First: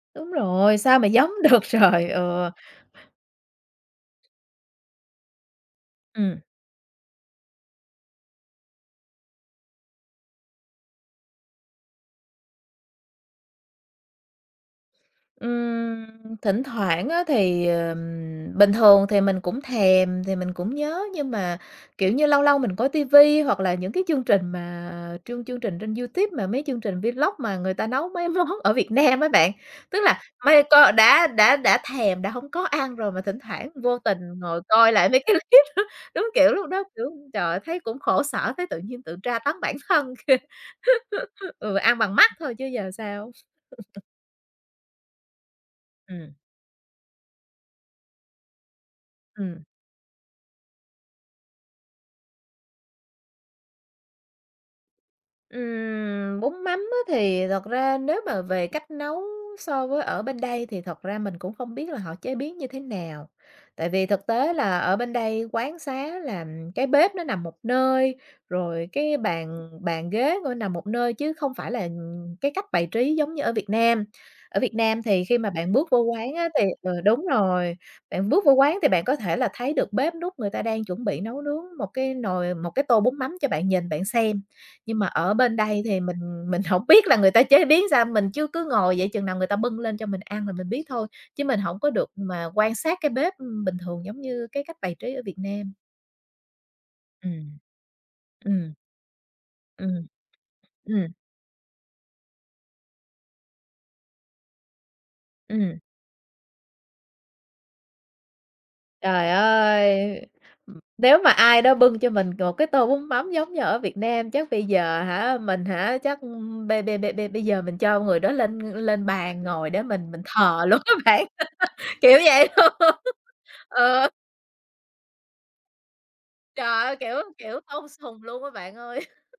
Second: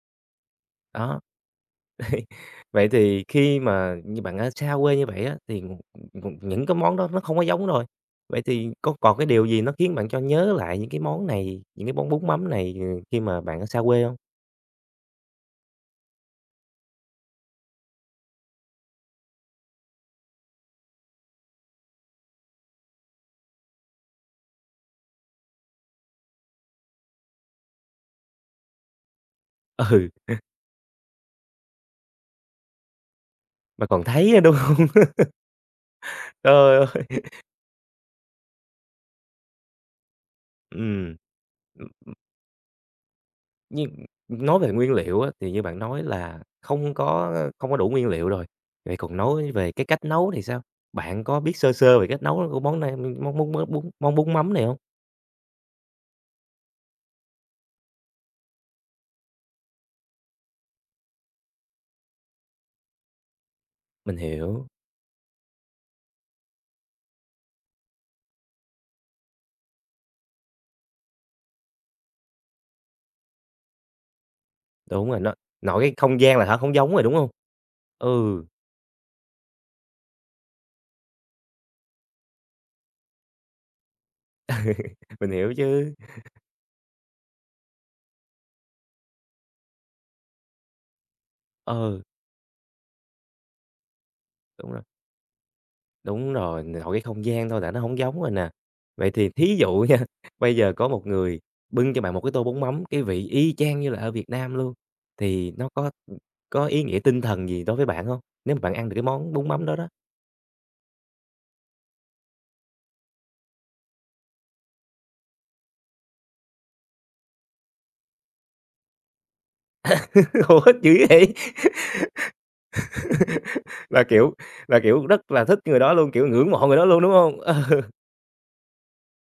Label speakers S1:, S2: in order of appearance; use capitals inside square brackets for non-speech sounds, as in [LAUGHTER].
S1: Đúng rồi, sao
S2: Đó.
S1: mà
S2: Đấy,
S1: giống được trời, ừ.
S2: vậy thì khi mà như bạn ở xa quê như vậy á thì
S1: Ừm.
S2: những cái món đó nó không có giống rồi, vậy thì có còn cái điều gì nó khiến bạn cho nhớ lại những cái món này, những cái món bún mắm này, ờ, khi mà bạn ở xa quê hông?
S1: Ừm, thỉnh thoảng á thì ừm, bình thường thì mình cũng thèm thì mình cũng nhớ nhưng mà, kiểu như, lâu lâu mình coi ti vi hoặc là những cái chương trình mà chương chương trình trên YouTube mà mấy chương trình vlog mà người ta nấu mấy món ở Việt Nam á bạn, tức
S2: Ừ.
S1: là mây co đã đã đã thèm, đã hông có ăn rồi mà thỉnh thoảng
S2: Mà
S1: vô
S2: còn
S1: tình
S2: thấy á, đúng
S1: ngồi
S2: hông?
S1: coi lại mấy cái
S2: [LAUGHS]
S1: clip đó, đúng kiểu
S2: Trời
S1: lúc đó,
S2: ơi!
S1: kiểu, trời
S2: [LAUGHS]
S1: ơi thấy cũng khổ sở, thấy tự nhiên tự tra tấn bản thân.
S2: Ừm.
S1: [LAUGHS] Ừ, ăn bằng mắt thôi chứ giờ sao.
S2: Nhưng,
S1: [CHUCKLES]
S2: ưm, nói về nguyên liệu á, thì như bạn nói
S1: Ừm.
S2: là không có, a, không có đủ nguyên liệu rồi, vậy còn nói
S1: Ừm.
S2: về cái cách nấu thì sao? Bạn có biết sơ sơ về cách nấu, ơ, của món này, ưm, món món mới bún món bún mắm này hông?
S1: Ừm, bún mắm á thì thật ra nếu mà về cách nấu so với ở bên đây thì thật ra mình cũng không biết là họ chế biến như thế nào. Tại vì
S2: Mình
S1: thực tế
S2: hiểu.
S1: là ở bên đây quán xá là cái bếp nó nằm một nơi, rồi cái bàn bàn ghế [UNINTELLIGIBLE] nằm một nơi chứ không phải là, ừm, cái cách bài trí giống như ở Việt Nam. Ở Việt Nam
S2: Đúng rồi
S1: thì
S2: đó.
S1: khi mà bạn
S2: Nội
S1: bước
S2: cái
S1: vô
S2: không
S1: quán
S2: gian là
S1: á
S2: đã
S1: thì
S2: hông
S1: ừ,
S2: giống rồi, đúng
S1: đúng
S2: hông?
S1: rồi, bạn bước
S2: Ừ.
S1: vô quán thì bạn có thể là thấy được bếp núc người ta đang chuẩn bị nấu nướng một cái nồi, một cái tô bún mắm cho bạn nhìn bạn xem.
S2: Ừ.
S1: Nhưng mà
S2: Mình
S1: ở
S2: hiểu
S1: bên đây
S2: chứ.
S1: thì mình mình hổng biết là người ta chế biến sao, mình chứ cứ ngồi vậy chừng nào người ta bưng lên cho mình ăn là mình biết thôi, chứ mình hổng có
S2: Ừ.
S1: được mà quan sát cái bếp, ưm, bình thường giống như cái
S2: Đúng
S1: cách
S2: rồi.
S1: bài trí ở Việt Nam.
S2: Đúng rồi, nội cái không gian
S1: Ừm.
S2: thôi là nó hông giống rồi nè.
S1: Ừm.
S2: Vậy thì thí dụ nha,
S1: Ừm.
S2: bây giờ có một
S1: Ừm.
S2: người bưng cho bạn một cái tô bún mắm, cái vị y chang như là ở Việt Nam luôn, thì nó
S1: Ừm.
S2: có, ừm, có ý nghĩa tinh thần gì đối với bạn hông? Nếu mà bạn ăn được cái
S1: Trời
S2: món bún mắm đó đó.
S1: ơi! Ừm, nếu mà ai đó bưng cho mình một cái tô bún mắm giống như ở Việt Nam chắc bây giờ hả, mình hả, chắc bây bây bây bây bây giờ mình cho người đó lên lên bàn ngồi để mình mình
S2: [LAUGHS] Ủa,
S1: thờ luôn
S2: dữ
S1: á bạn,
S2: vậy?
S1: [LAUGHS] kiểu vậy luôn, [LAUGHS]
S2: [LAUGHS] Là
S1: ờ.
S2: kiểu là kiểu rất là thích người đó luôn, kiểu, ngưỡng mộ người
S1: Trời
S2: đó
S1: ơi,
S2: luôn, đúng
S1: kiểu
S2: hông?
S1: kiểu tôn
S2: Ừ.
S1: sùng luôn á bạn ơi! [CHUCKLES]